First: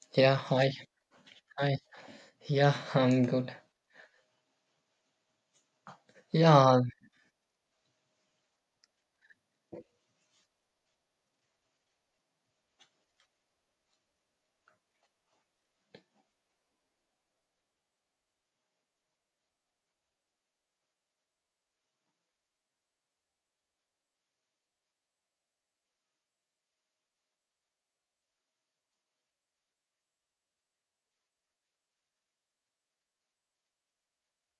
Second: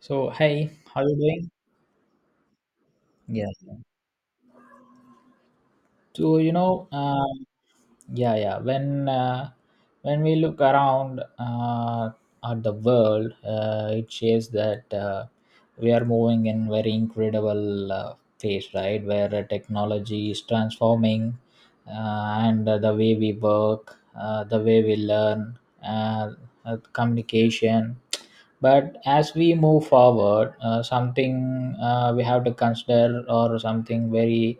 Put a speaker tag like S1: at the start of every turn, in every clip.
S1: So,
S2: Yeah,
S1: hey,
S2: hi,
S1: how are you doing?
S2: hi. Yeah, I'm
S1: Yeah.
S2: good.
S1: So,
S2: Yeah,
S1: yeah, yeah. When we look around at the world, it shows that we are moving in very incredible phase, right? Where technology is transforming, and the way we work, the way we learn, communication. But as we move forward, something we have to consider, or something very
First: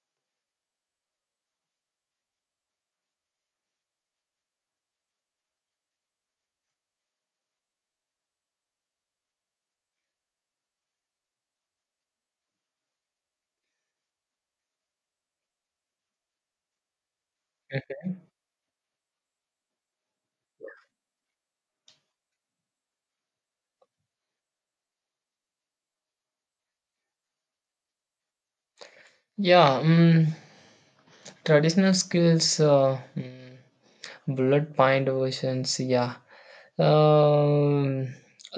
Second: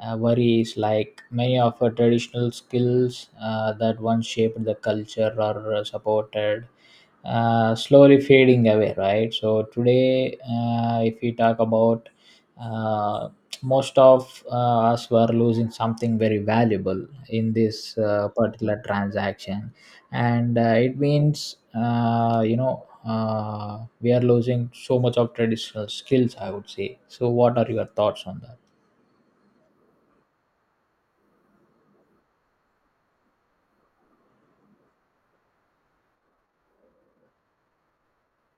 S1: worries like many of our traditional skills that once shaped the culture or supported slowly fading away, right? So today, if we talk about, uh, most of us were losing something very valuable in this
S2: mm,
S1: particular transaction. And it means, we are losing so much of traditional skills, I would say. So what are your thoughts on that?
S2: yeah. Traditional skills, mm, blood pint versions. Yeah. Um,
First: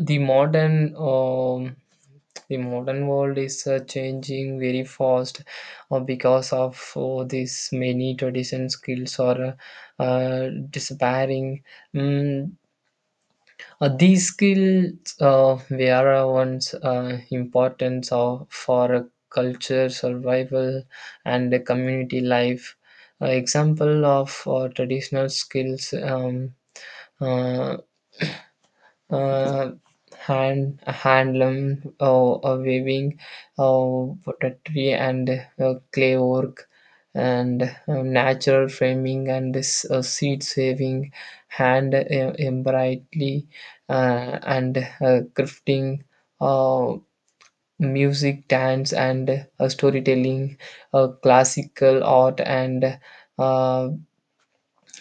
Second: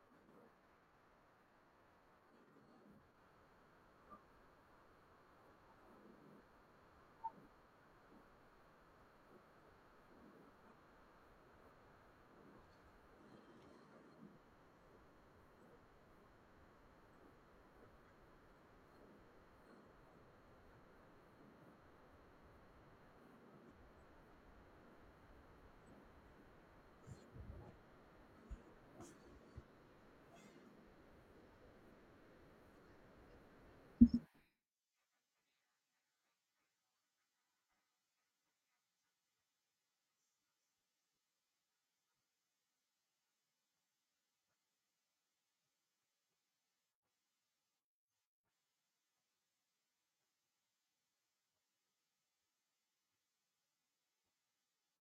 S2: the modern, um, the modern world is changing very fast, because of this many traditional skills are disappearing. Mm, these skills were once important for a culture survival and a community life. Example of traditional skills uh, uh, handloom weaving, pottery and clay work, and natural framing, and this seed saving, hand embroidery, and crafting, uh, music, dance, and storytelling, classical art, and uh,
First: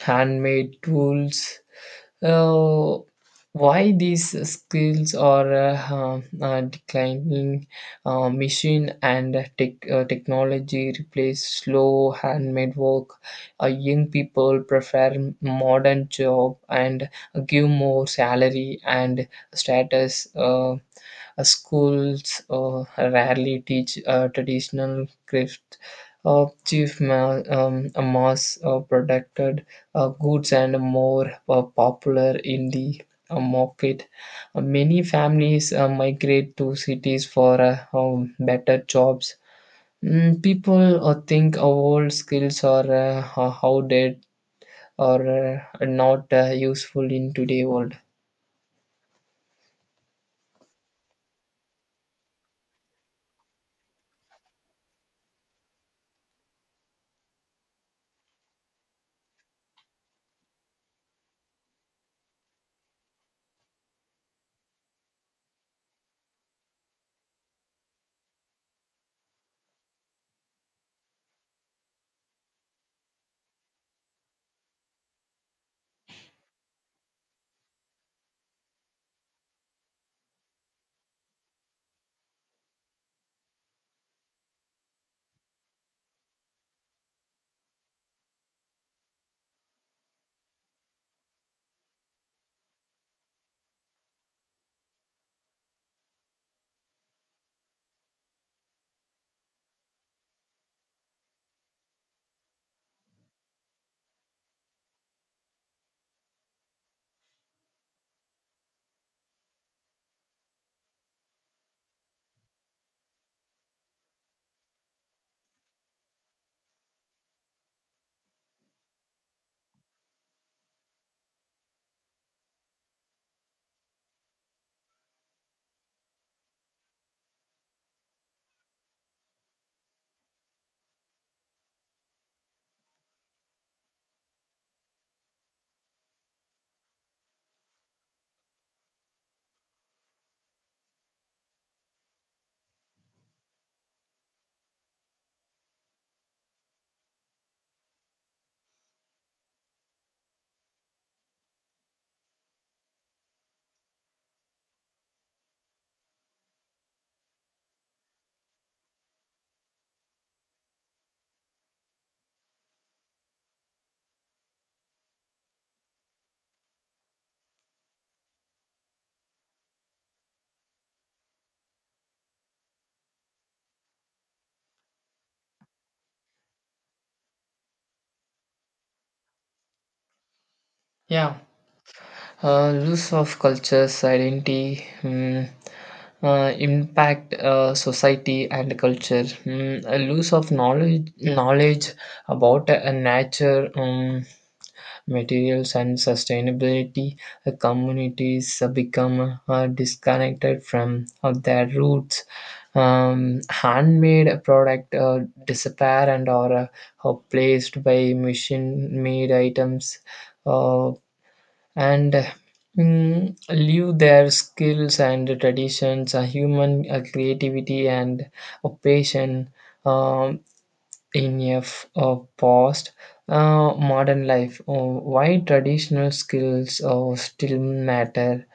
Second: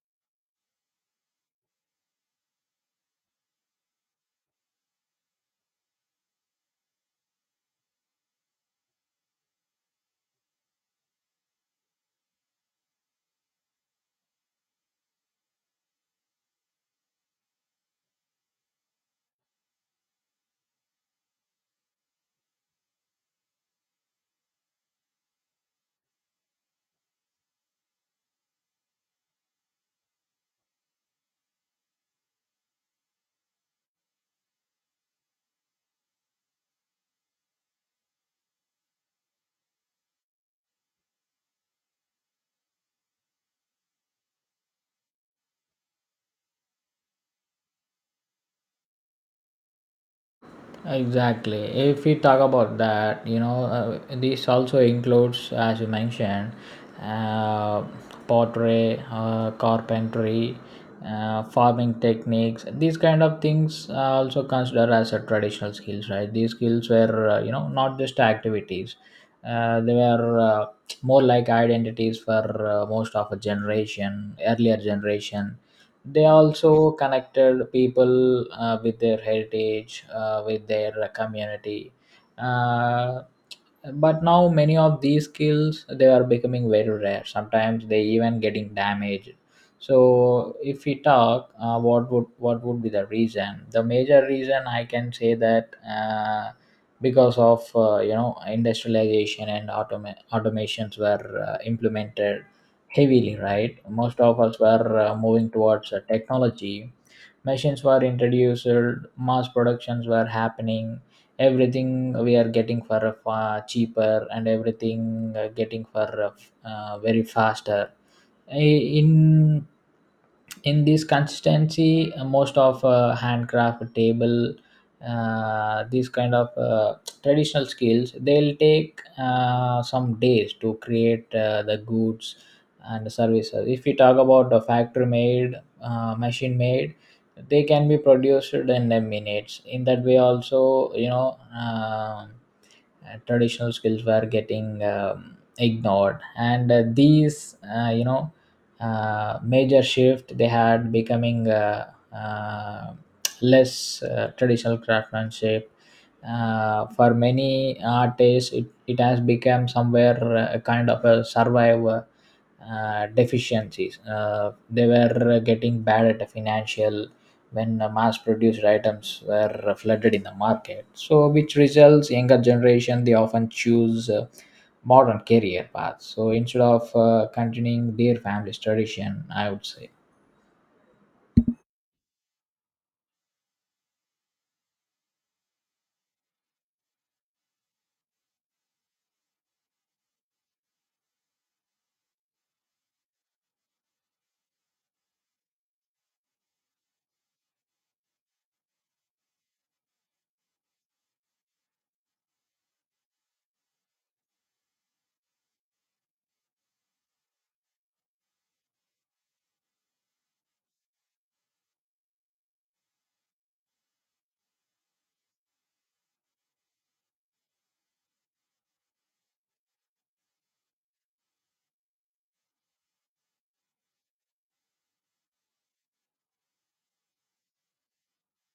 S2: handmade tools. uh, why these skills are declining? Machine and technology replace slow handmade work. Young people prefer modern job and give more salary and status. Schools rarely teach traditional craft. A mass produced goods and more popular in the market. Many families migrate to cities for better jobs. Mm, people think our old skills are outdated or not useful in today's world.
S1: Exactly. If we talk about that, this also includes, as you mentioned, uh, pottery, carpentry, farming techniques. These kind of things are also considered as a traditional skills, right? These skills were, not just activities. They were more like identities for most of a generation, earlier generation. They also connected people with their heritage, with their community, uh, but now many of these skills, they are becoming very rare. Sometimes they even getting damaged. So if we talk, what would be the reason, the major reason, I can say that because of, industrialization and automations were implemented heavily, right? Most of us were moving towards technology. Machines were introduced, mass productions were happening, everything we are getting for cheaper, and everything getting for very faster. I- in in this consistency, most of handcraft table, these kind of traditional skills, they'll take some days to create the goods and services. If we talk about the factory made, machine made, they can be produced in a minutes. In that way also, traditional skills were getting ignored. And these, major shift, they had becoming uh, less traditional craftsmanship. For many artists, it has become somewhere a kind of a survival, deficiencies. They were getting bad at the financial when mass-produced items were flooded in the market. So, which results, younger generation, they often choose modern career paths. So, instead of continuing their family's tradition, I would say.
S2: Yeah, loss of cultures, identity, mm, impact society and culture. Mm, a loss of knowledge about nature, materials and sustainability, communities become disconnected from their roots. Handmade product disappear and are placed by machine-made items, uh, and uh, leave their skills and traditions, human creativity and passion. Um, in a past modern life, why traditional skills still matter.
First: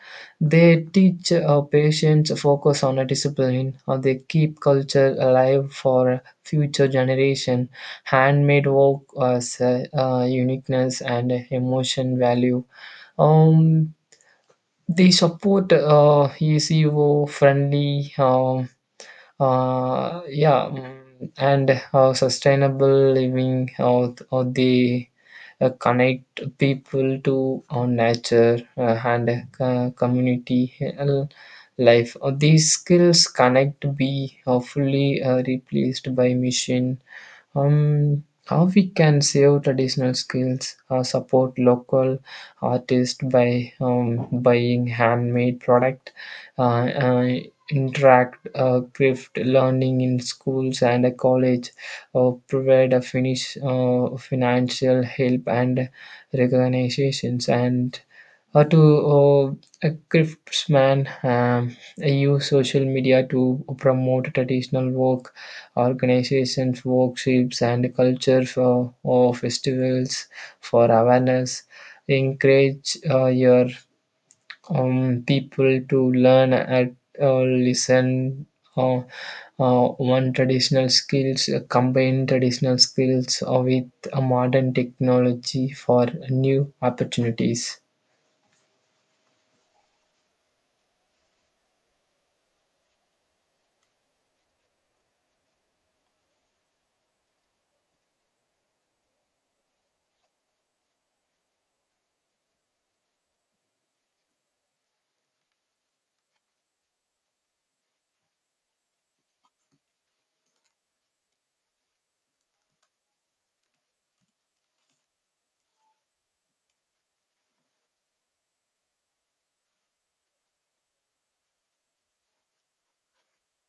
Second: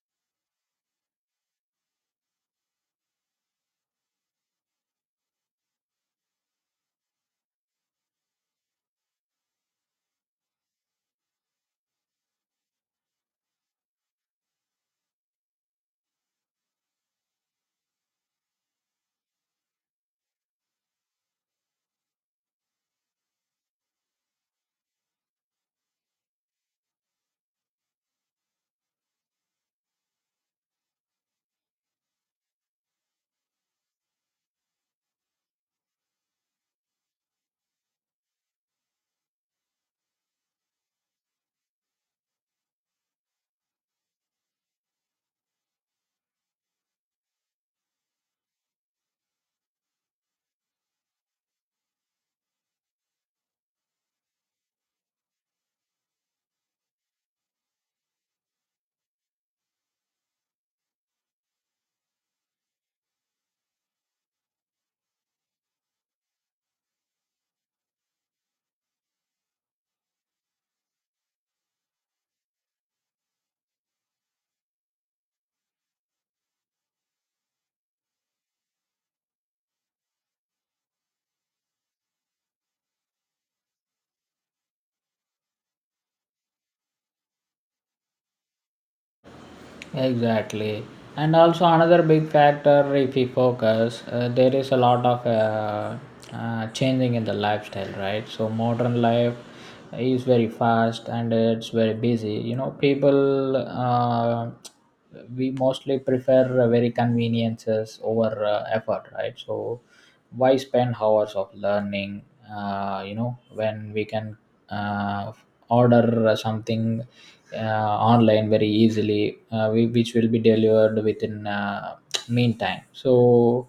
S2: They teach patients, focus on a discipline, or they keep culture alive for future generation. Handmade work as uniqueness and emotion value. um, they support eco friendly, yeah, mm, and how sustainable living, how they connect people to nature and community uh, life. These skills cannot be fully replaced by machine. How we can save traditional skills? Support local artists by buying handmade product, uh, uh, interact craft learning in schools and a college, provide a finish financial help and recognitions, and or to uh, a craftsman, use social media to promote traditional work, organizations, workshops, and culture for or festivals for awareness, encourage your people to learn and listen uh, uh, one traditional skills, combine traditional skills with modern technology for new opportunities.
S1: Exactly. And also another big factor, if we focus, there is a lot of changing in the lifestyle, right? So modern life is very fast and it's very busy. People, we mostly prefer very conveniences over effort, right? So why spend hours of learning, when we can uh, order something online very easily, which will be delivered within meantime. So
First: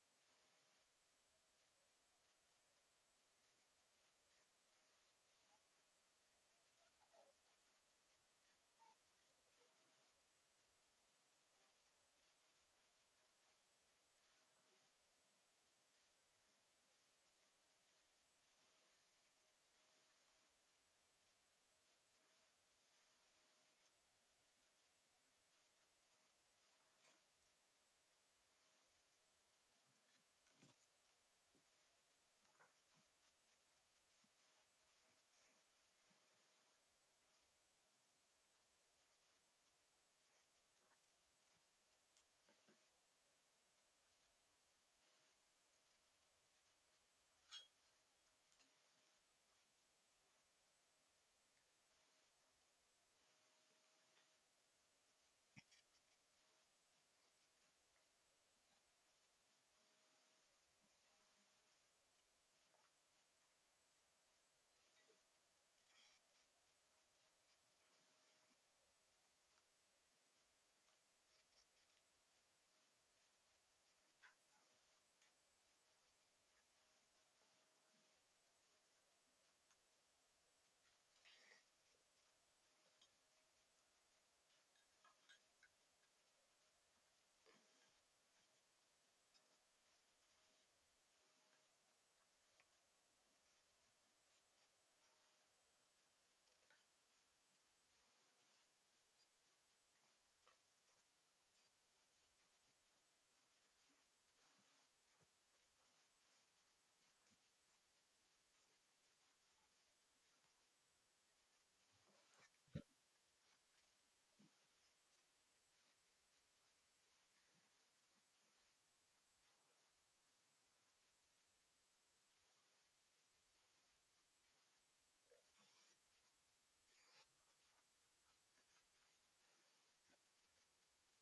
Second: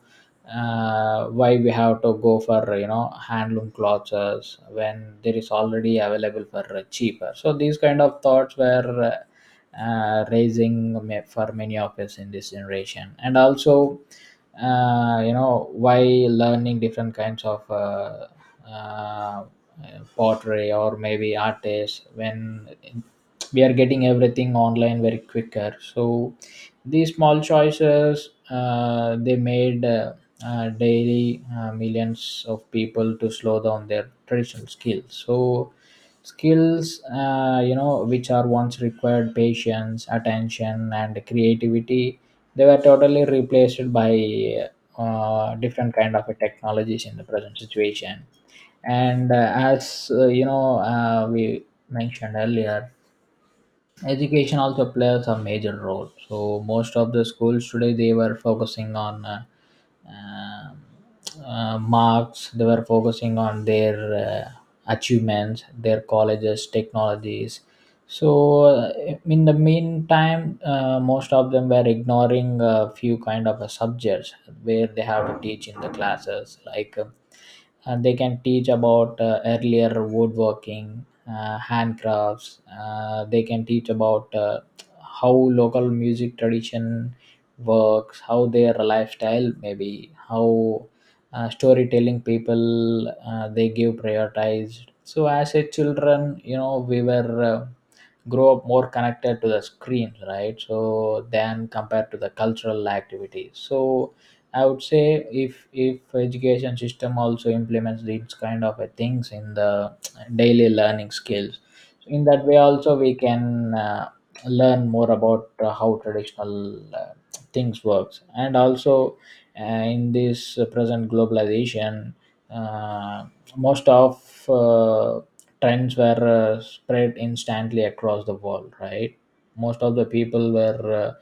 S1: why we have to go for, handloom clothes, when there is already available for cheaper. So these kind of thoughts were raising for many of us in this generation. And also, while learning different kinds of uh, pottery or maybe artists, when we are getting everything online very quicker. So these small choices, they made daily millions of people to slow down their traditional skills. So skills, which are once required patience, attention and creativity, they were totally replaced by different kind of technologies in the present situation. And as you know we mentioned earlier, education also plays a major role. So most of the schools today, they were focusing on marks, they were focusing on their achievements, their colleges, technologies. So in the meantime, most of them were ignoring a few kind of subjects where they have to teach in the classes, like and they can teach about earlier woodworking, handcrafts. They can teach about how local music tradition works, how their lifestyle maybe, how storytelling people, they give prioritized. So as a children, we were. Grow up more connected to the screen, right? So than compared to the cultural activities. So I would say, if education system also implements these kind of things in the daily learning skills, in that way also we can uh, learn more about how traditional uh, things works. And also uh, in this present globalization, uh, most of trends were spread instantly across the world, right? Most of the people were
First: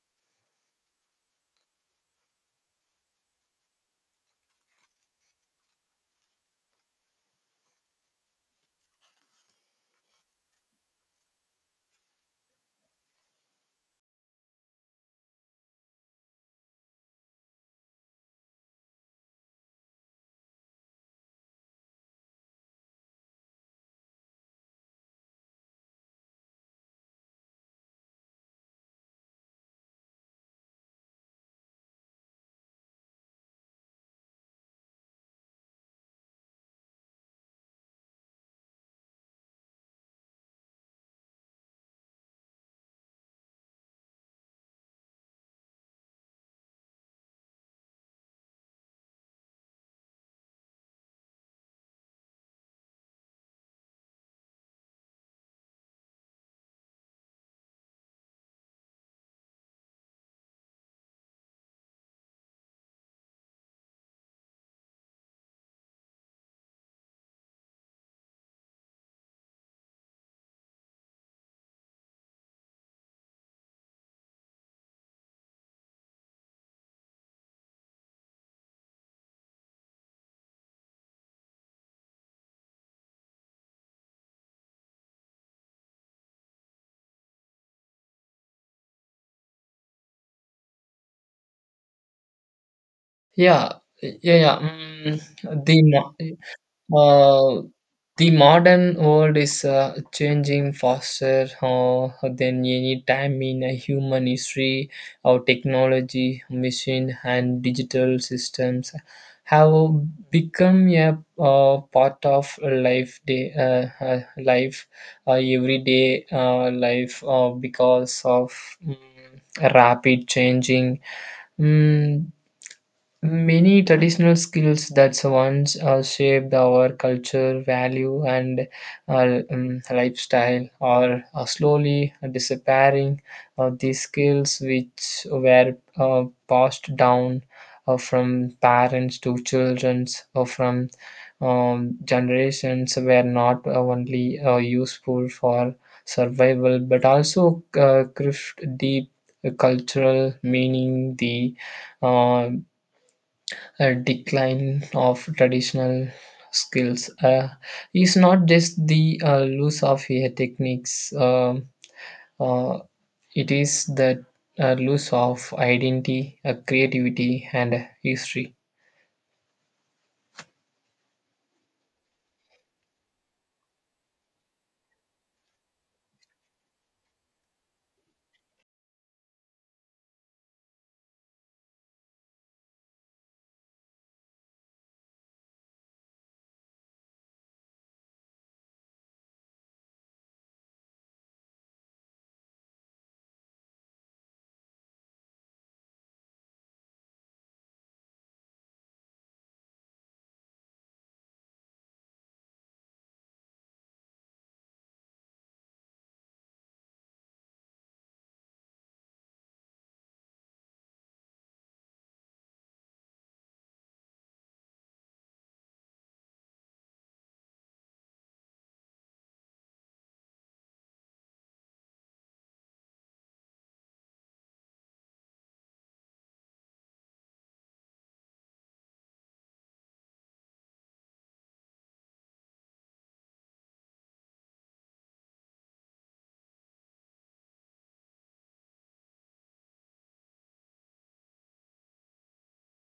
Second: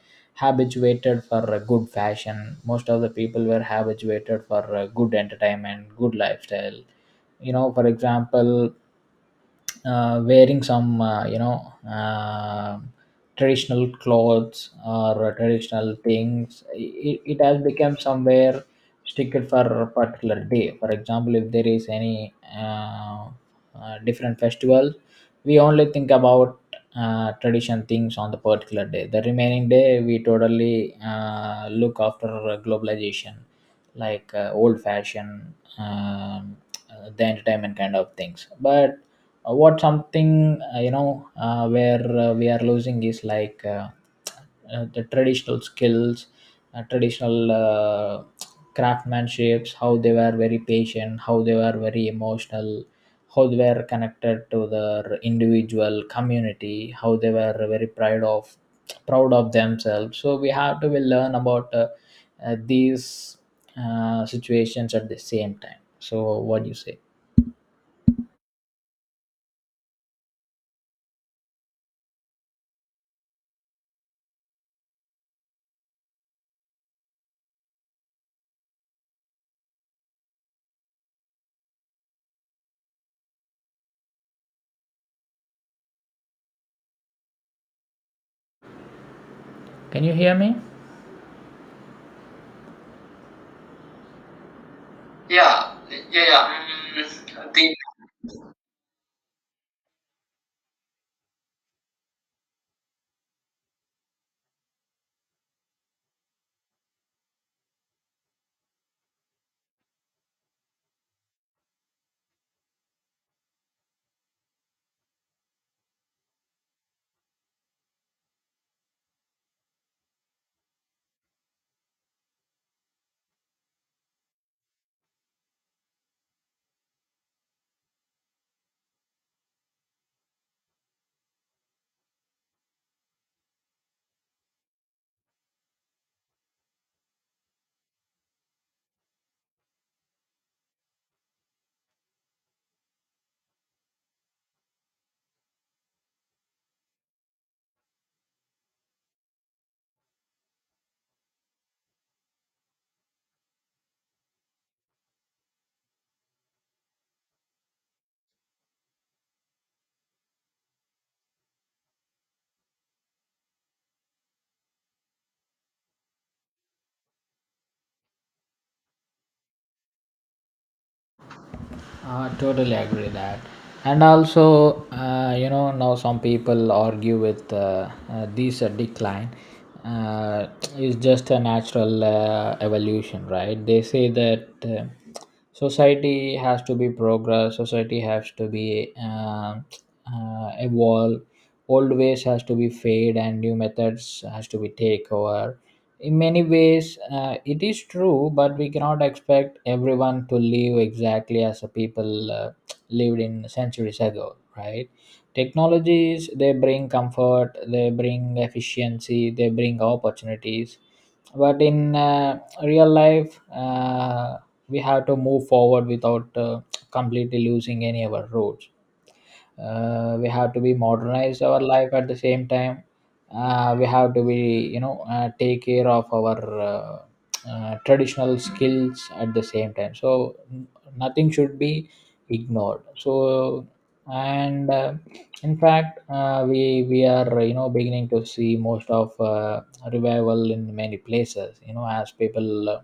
S1: habituated for a good fashion. Most of the people were habituated for good entertainment, good lifestyle. For example, wearing some, traditional clothes or traditional things, it has become somewhere stickled for a particular day. For example, if there is any different festival, we only think about tradition things on the particular day. The remaining day we totally look after globalization, like old fashioned, um, the entertainment kind of things. But what something, where we are losing is like, the traditional skills, traditional craftsmanships, how they were very patient, how they were very emotional, how they were connected to their individual community, how they were very proud of themselves. So we have to will learn about these situations at the same time. So what do you say? Can you hear me?
S2: Yeah, yeah, yeah.
S1: Yeah, yeah, yeah. Mm,
S2: Uh,
S1: the
S2: the modern world is changing faster than any time in a human history. Our technology, machine, and digital systems have become a part of everyday life, because of mm, rapid changing. Mm, many traditional skills that once shaped our culture, value, and lifestyle are slowly disappearing. These skills, which were passed down from parents to children or from generations, were not only useful for survival but also craft deep cultural meaning. The uh, a decline of traditional skills is not just the loss of techniques, uh, it is the loss of identity, creativity, and history.
S1: Totally agree that. And also, now some people argue with this decline uh, is just a natural evolution, right? They say that society has to be progress, society has to be evolve, old ways has to be fade, and new methods has to be take over. In many ways it is true, but we cannot expect everyone to live exactly as the people lived in centuries ago, right? Technologies, they bring comfort, they bring efficiency, they bring opportunities. But in real life, we have to move forward without completely losing any of our roots. We have to be modernize our life at the same time. We have to be, take care of our uh, traditional skills at the same time. So nothing should be ignored. So, and in fact, we are, beginning to see most of revival in many places, as people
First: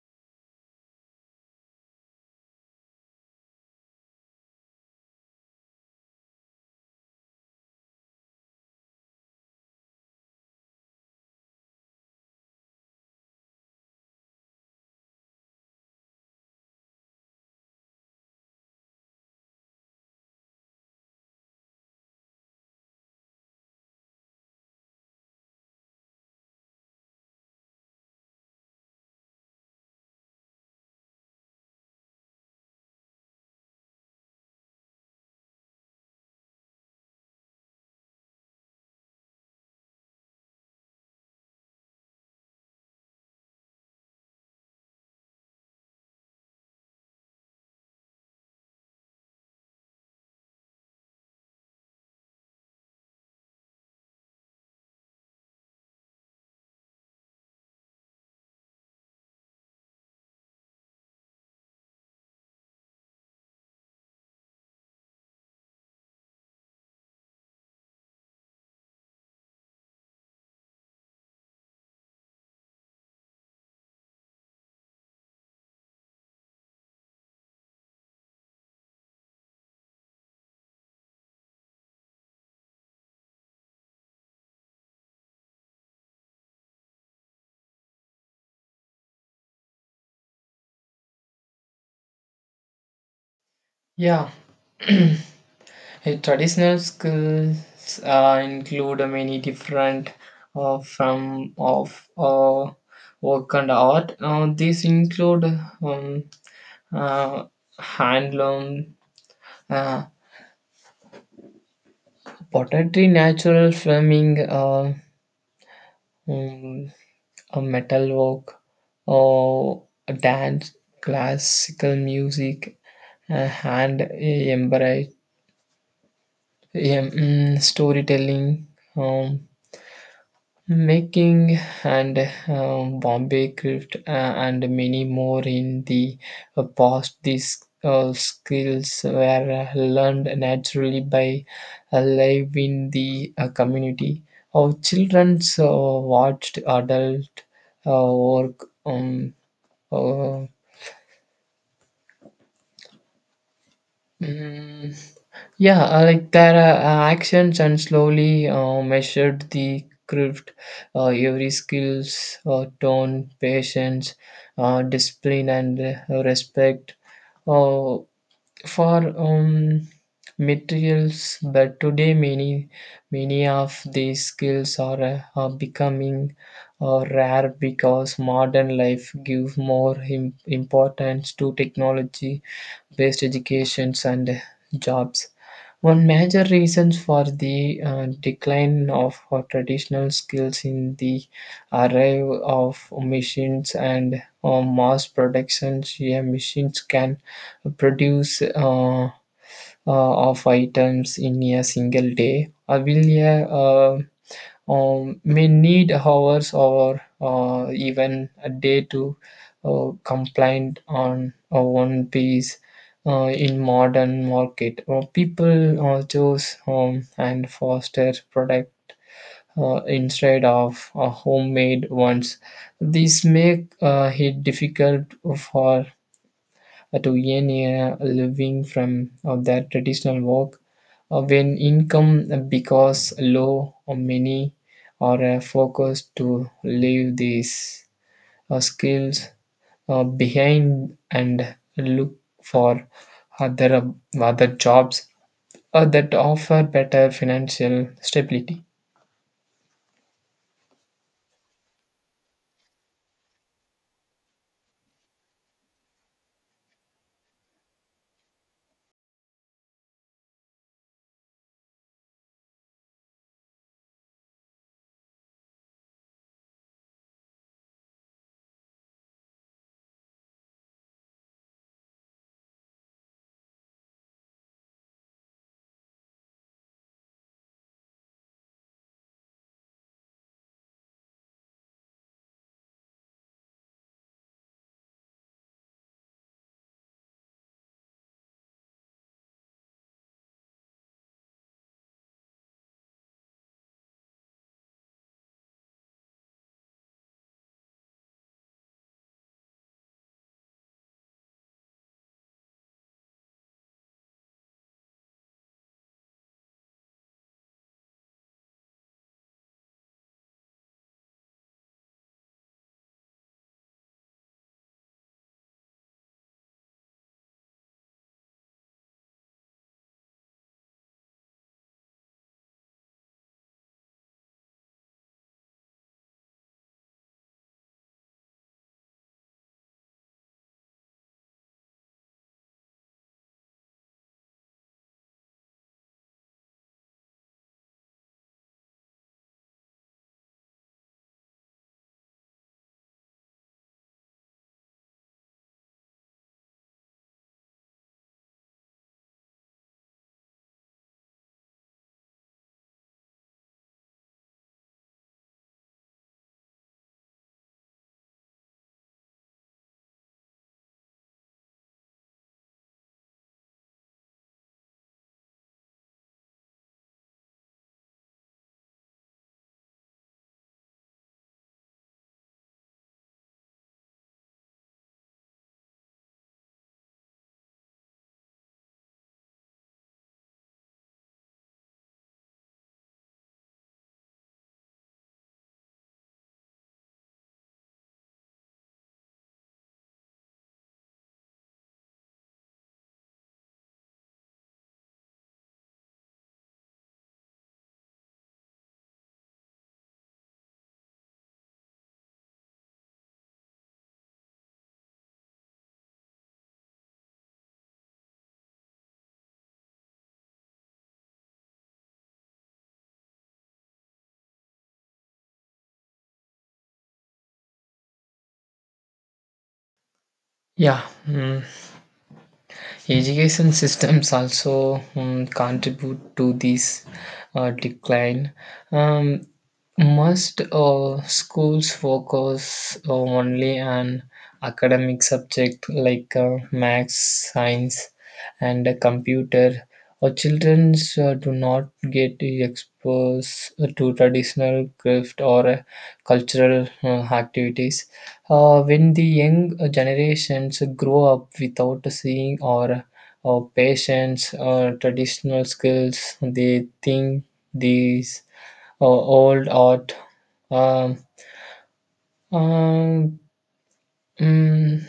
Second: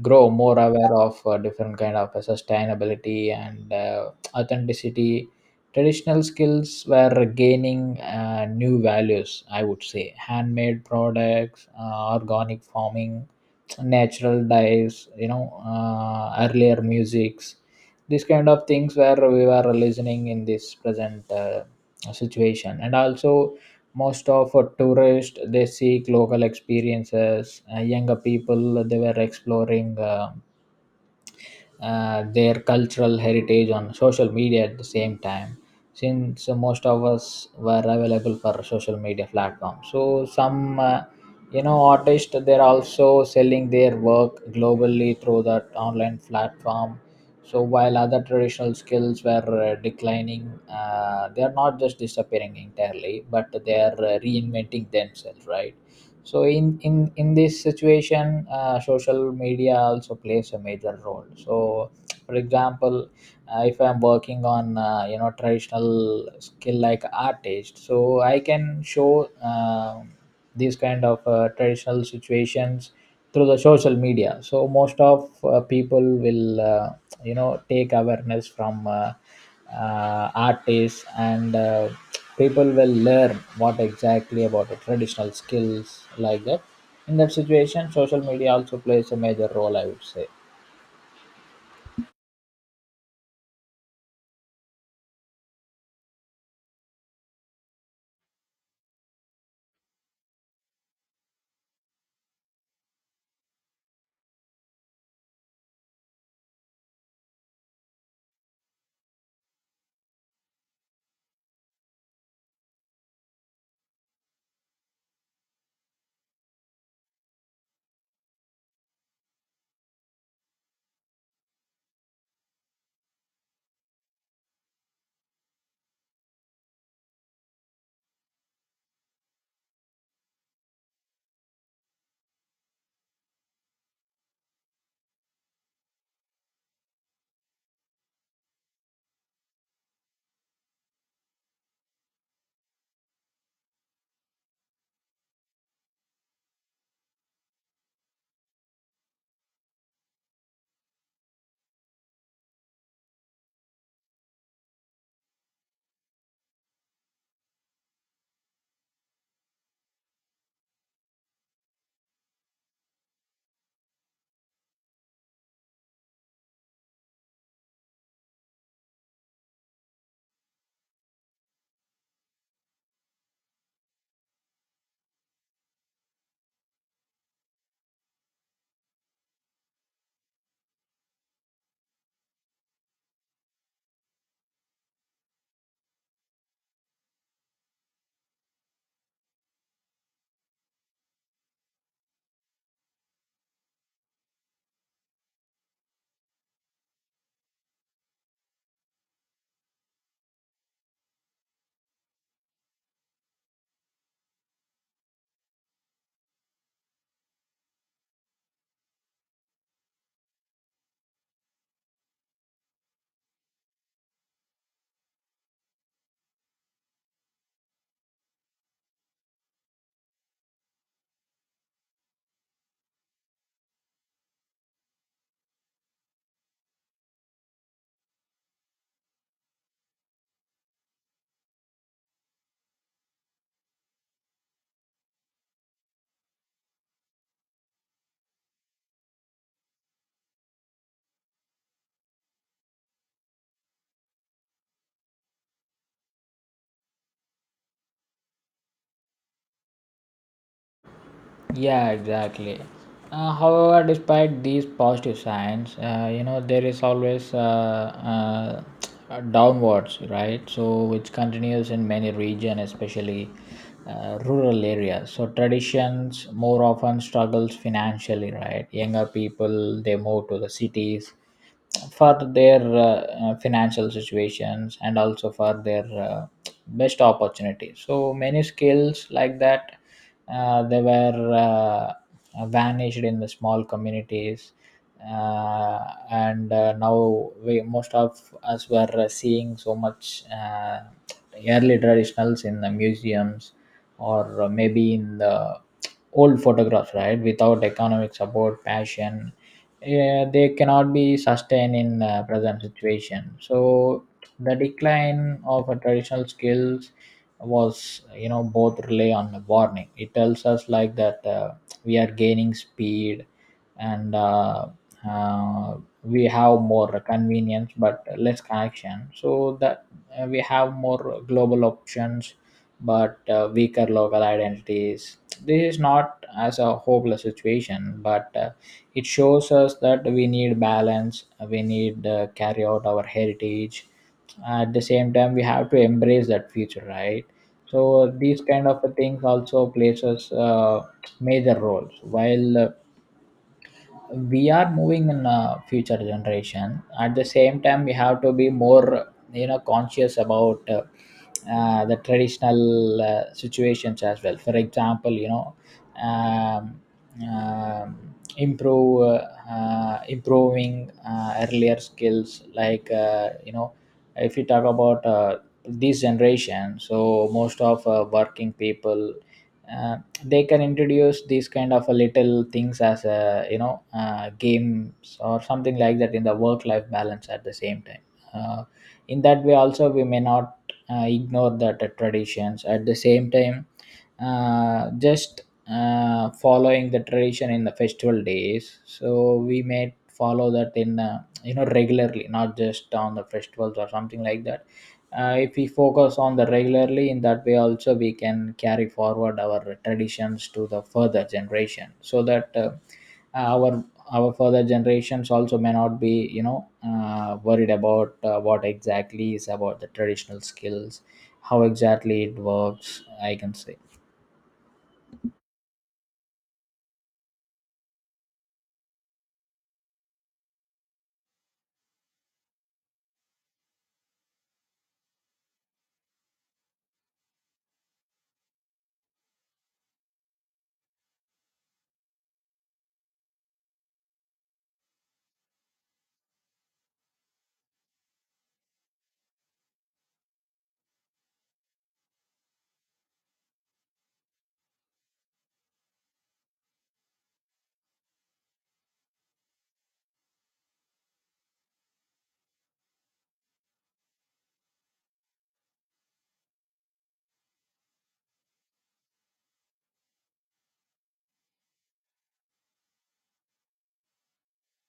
S1: grow more aware of different kind of sustainability and authenticity. Traditional skills were gaining new values, I would say. Handmade products, organic farming, natural dyes, earlier musics, these kind of things where we were listening in this present situation. And also, most of tourists, they seek local experiences. Younger people, they were exploring their cultural heritage on social media at the same time. Since most of us were available for social media platforms, so some, artists, they're also selling their work globally through that online platform. So while other traditional skills were declining, they are not just disappearing entirely, but they are reinventing themselves, right? So in this situation, social media also plays a major role. So for example, if I'm working on, traditional skill like artist, so I can show these kind of traditional situations through the social media. So most of people will, take awareness from artists. And people will learn what exactly about the traditional skills, like that. In that situation, social media also plays a major role, I would say.
S2: Yeah. Traditional skills include many different from of work and art. These include um, uh, handloom, pottery, natural filming, mm, a metalwork, or a dance, classical music, hand embra- em- mm, storytelling, um, making, and bombay craft, and many more. In the past, these skills were learned naturally by life in the community. Our children watched adult work, uh, mm, yeah, like their actions, and slowly measured the craft, every skills, tone, patience, discipline, and respect uh, for materials. But today, many of these skills are becoming rare because modern life gives more im- importance to technology-based educations and jobs. One major reason for the decline of our traditional skills in the arrival of machines and mass production. Yeah, machines can produce of items in a single day. Will a uh, may need hours or even a day to complain on one piece in modern market. People choose home and foster product instead of homemade ones. These make it difficult for to earn a living from their traditional work. When income becomes low, many are focused to leave these skills behind and look for other jobs that offer better financial stability.
S1: Yeah, exactly. However, despite these positive signs, there is always downwards, right? So which continues in many region, especially rural areas. So traditions more often struggles financially, right? Younger people they move to the cities, for their financial situations and also for their best opportunities so many skills like that they were vanished in the small communities uh, and now we most of us were seeing so much early traditionals in the museums or maybe in the old photographs right without economic support passion, they cannot be sustained in present situation so the decline of a traditional skills was, you know, both rely on a warning. It tells us like that we are gaining speed and uh, we have more convenience but less connection so that we have more global options but weaker local identities. This is not as a hopeless situation, but it shows us that we need balance, we need carry out our heritage. At the same time, we have to embrace that future, right? So these kind of things also plays us major roles. While we are moving in a future generation, at the same time we have to be more, you know, conscious about the traditional situations as well. For example, you know, um, um, improve improving earlier skills like, you know, if you talk about this generation, so most of working people, uh, they can introduce these kind of a little things as a, you know, games or something like that in the work life balance. At the same time, uh, in that way also we may not ignore the traditions. At the same time, just following the tradition in the festival days, so we may follow that in, you know, regularly, not just on the festivals or something like that. Uh, if we focus on the regularly, in that way also we can carry forward our traditions to the further generation, so that our further generations also may not be, you know, worried about what exactly is about the traditional skills, how exactly it works, I can say.
S2: Yeah. Mm, education systems also mm, contribute to this decline. Um, must schools focus only on academic subject like maths, science, and computer? Or children do not get exposed to traditional craft or cultural activities. When the young generations grow up without seeing or patience or traditional skills, they think these old art, um, um, Mm,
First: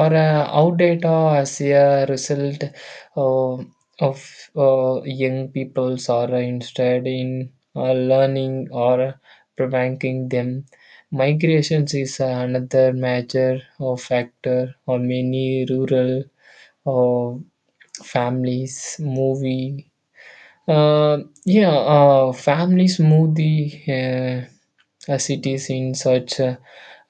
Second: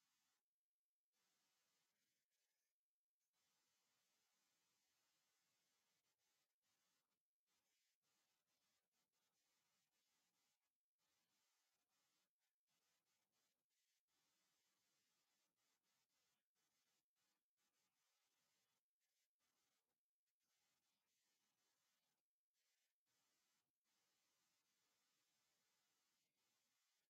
S2: or out data. As a result uh, of young people's are instead in learning or preventing them. Migrations is another major factor or many rural uh, families movie. Uh, yeah, families move the uh, cities in search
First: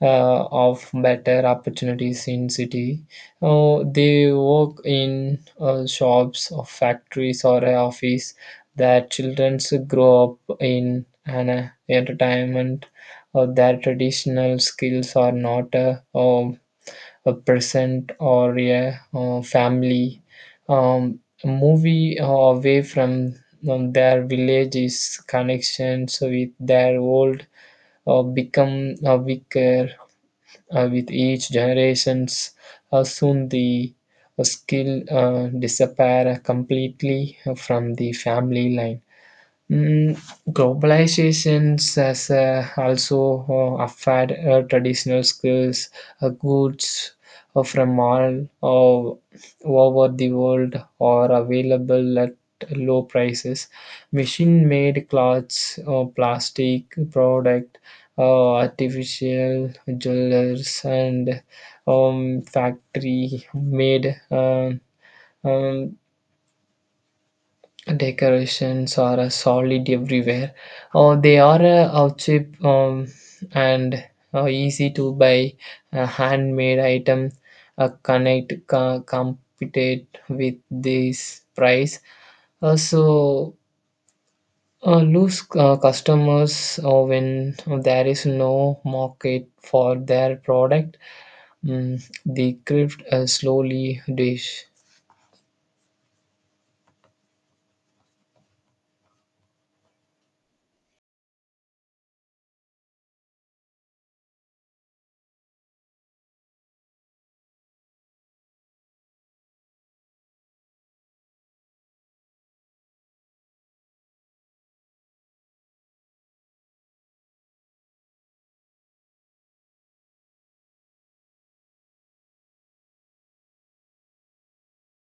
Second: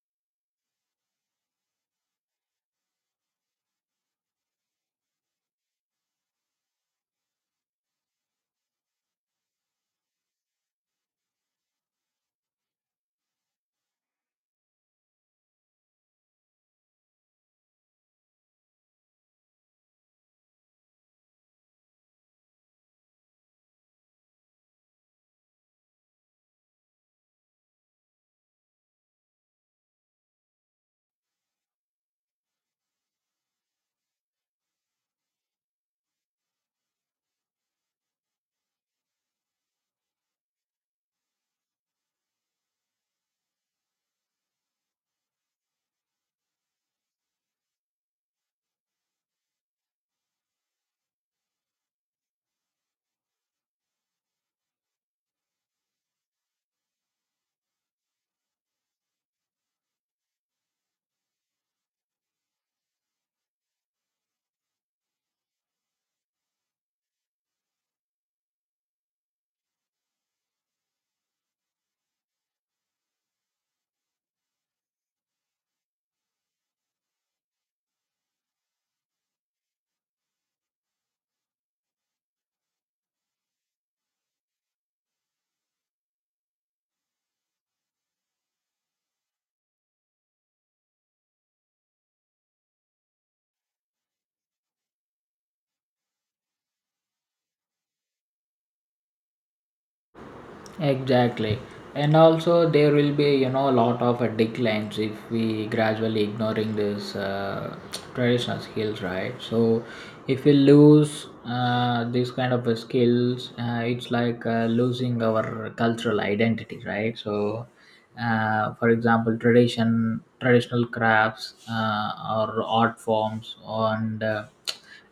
S2: of better opportunities in city. They work in shops or factories or a office. Their children grow up in an entertainment. Their traditional skills are not a present or a family. Movie away from their villages, connections with their old become weaker with each generations. Soon the skill disappear completely from the family line. Mm, globalizations has also affect traditional skills. Goods from all over the world are available at low prices. Machine-made clothes, plastic product, artificial jewelers, and factory-made, um, decorations are solid everywhere. They are cheap and easy to buy. A handmade item connect co- compete with this price. So lose customers when there is no market for their product. Mm, the craft slowly dish.
S1: Exactly. And also there will be, you know, a lot of declines if we gradually ignoring this traditional skills, right? So if we lose this kind of skills, it's like losing our cultural identity, right? So for example, traditional crafts or art forms and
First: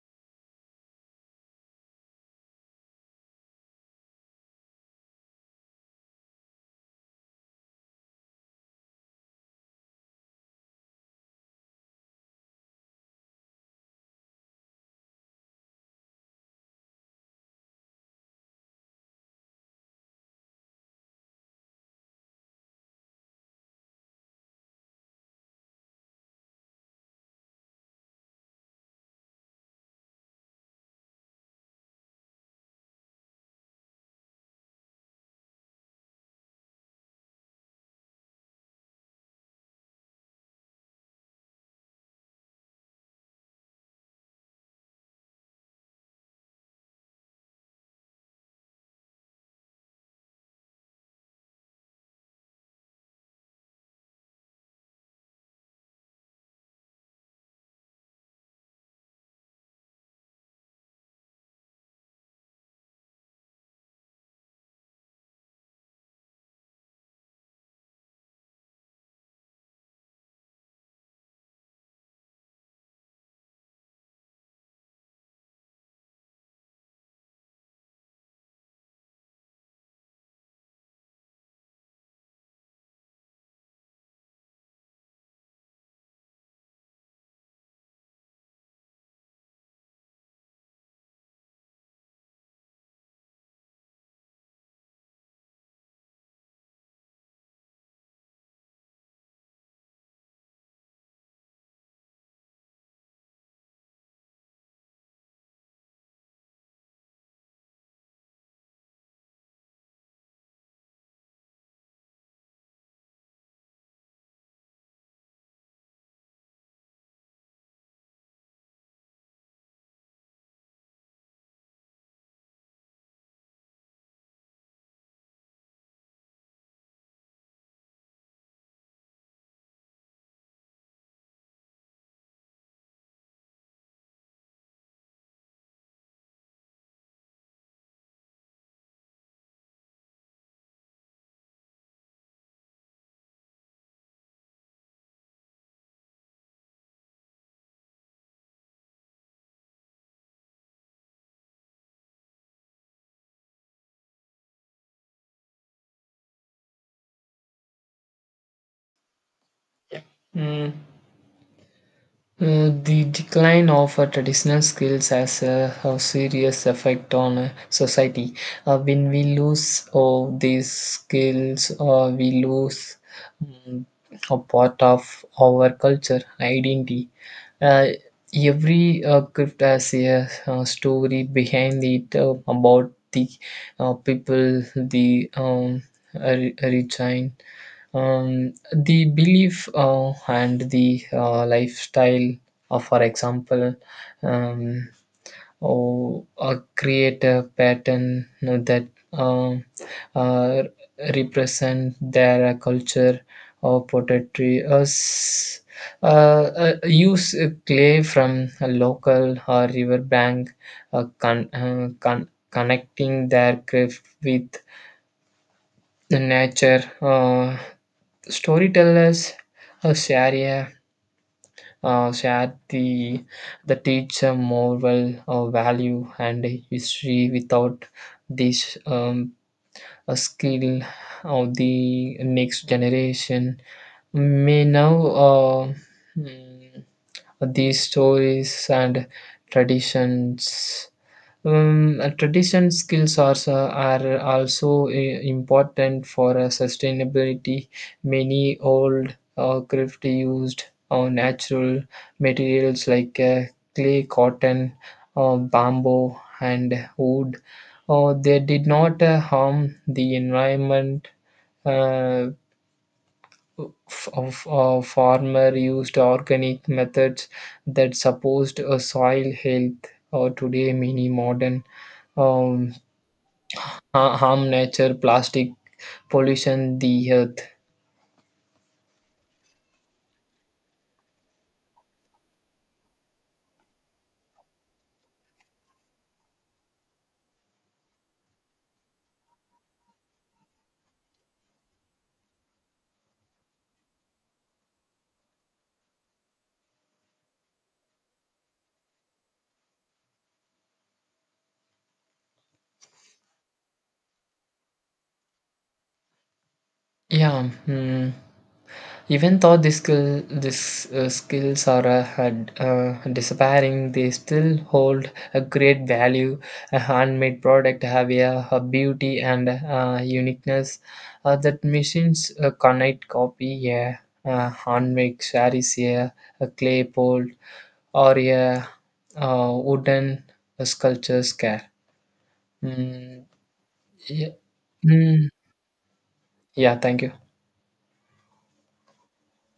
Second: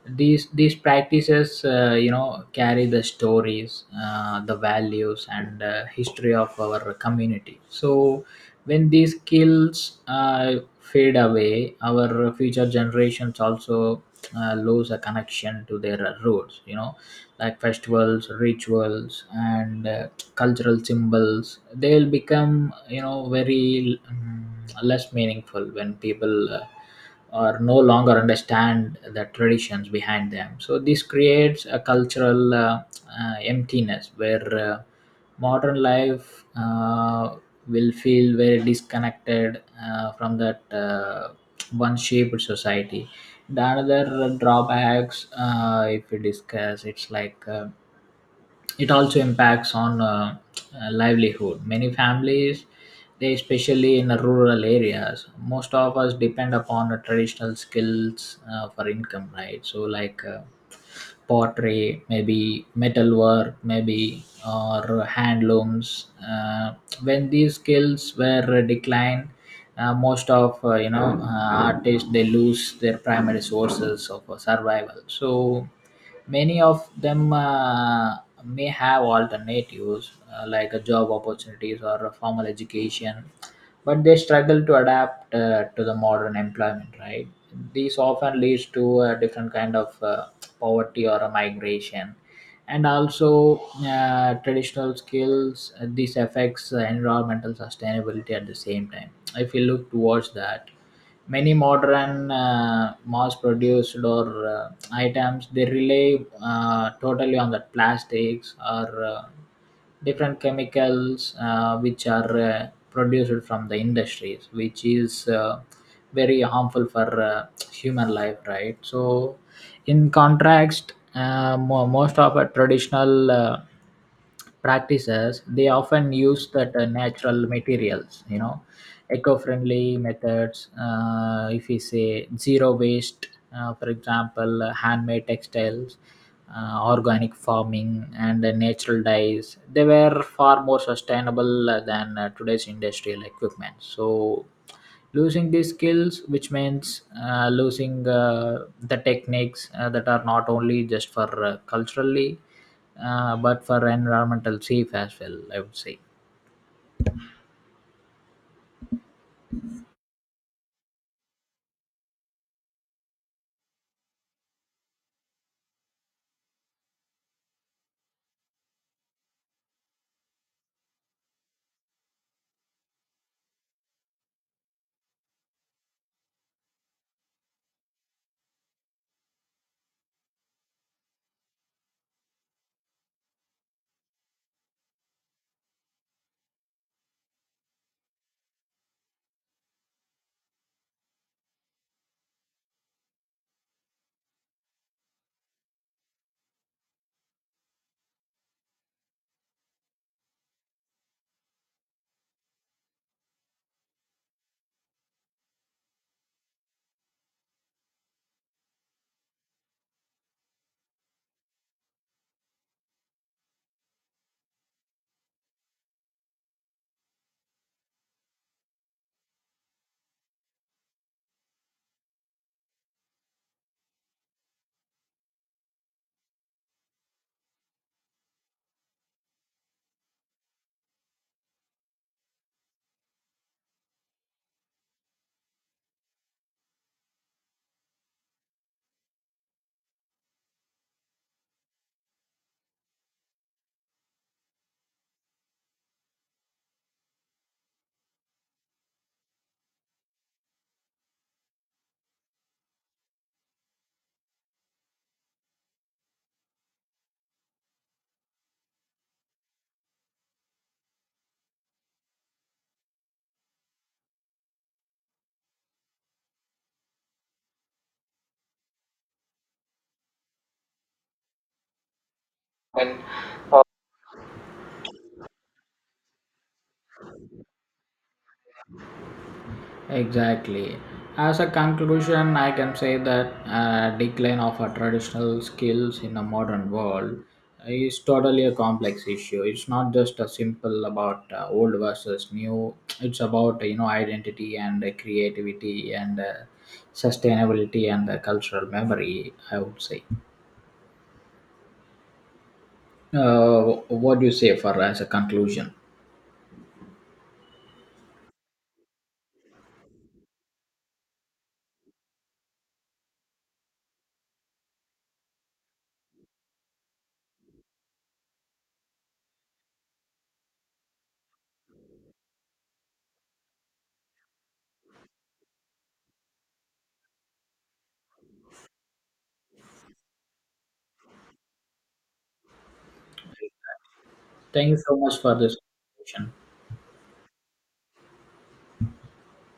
S1: these practices, you know, carry the stories, the values, and history of our community. So when these skills fade away, our future generations also lose a connection to their roots. You know, like festivals, rituals, and cultural symbols. They'll become, you know, very less meaningful when people or no longer understand the traditions behind them. So this creates a cultural emptiness where modern life will feel very disconnected from that one shaped society. The another drawbacks, if we discuss, it's like it also impacts on livelihood. Many families, they especially in the rural areas, most of us depend upon the traditional skills for income, right? So like. Pottery, maybe metalwork, maybe or handlooms. When these skills were declined, most of, you know, artists they lose their primary sources of survival. So many of them may have alternatives like a job opportunities or a formal education, but they struggle to adapt to the modern employment, right? This often leads to a different kind of poverty or a migration. And also traditional skills this affects environmental sustainability at the same time. If you look towards that, many modern mass produced or items they rely totally on the plastics or different chemicals which are produced from the industries, which is very harmful for human life, right? So in contrast, most of our traditional practices they often use that natural materials. You know, eco-friendly methods, if we say zero waste. Uh, for example, handmade textiles, organic farming and natural dyes they were far more sustainable than today's industrial equipment. So losing these skills, which means losing the techniques that are not only just for culturally but for environmental safe as well, I would say.
S2: Mm. Mm, the decline of traditional skills has a serious effect on society. When we lose all these skills, we lose mm, a part of our culture, identity. Uh, every crypt has a, uh, story behind it about the people, the re- regime, um, the belief and the lifestyle of, for example, um, or create a pattern that um uh, represent their culture or pottery us use clay from a local or river bank, connecting their craft with the nature. Storytellers uh, share a share the teacher moral value and history without this a skill of the next generation may now uh, mm, these stories and traditions. Tradition skills are, s- are also important for sustainability. Many old crafts used natural materials like clay, cotton, bamboo, and wood. They did not harm the environment. Uh, f- of farmer used organic methods that supposed soil health. Today, many modern um,
S1: And.
S2: ha- harm nature, plastic pollution, the earth.
S1: Exactly. As a conclusion, I can say that decline of our traditional skills in a modern world is totally a complex issue. It's not just a simple about old versus new. It's about, you know, identity and creativity and sustainability and cultural memory, I would say. Uh, what do you say for as a conclusion?
S2: Yeah, hmm. Even though these skills are disappearing, they still hold a great value. A handmade product have a beauty and uniqueness that machines cannot copy. Yeah, handmade sarees, yeah, a clay pot or a wooden sculptures. Care. Mm, yeah.
S1: Thank you so much
S2: Hmm.
S1: for this conversation.
S2: Yeah, thank you.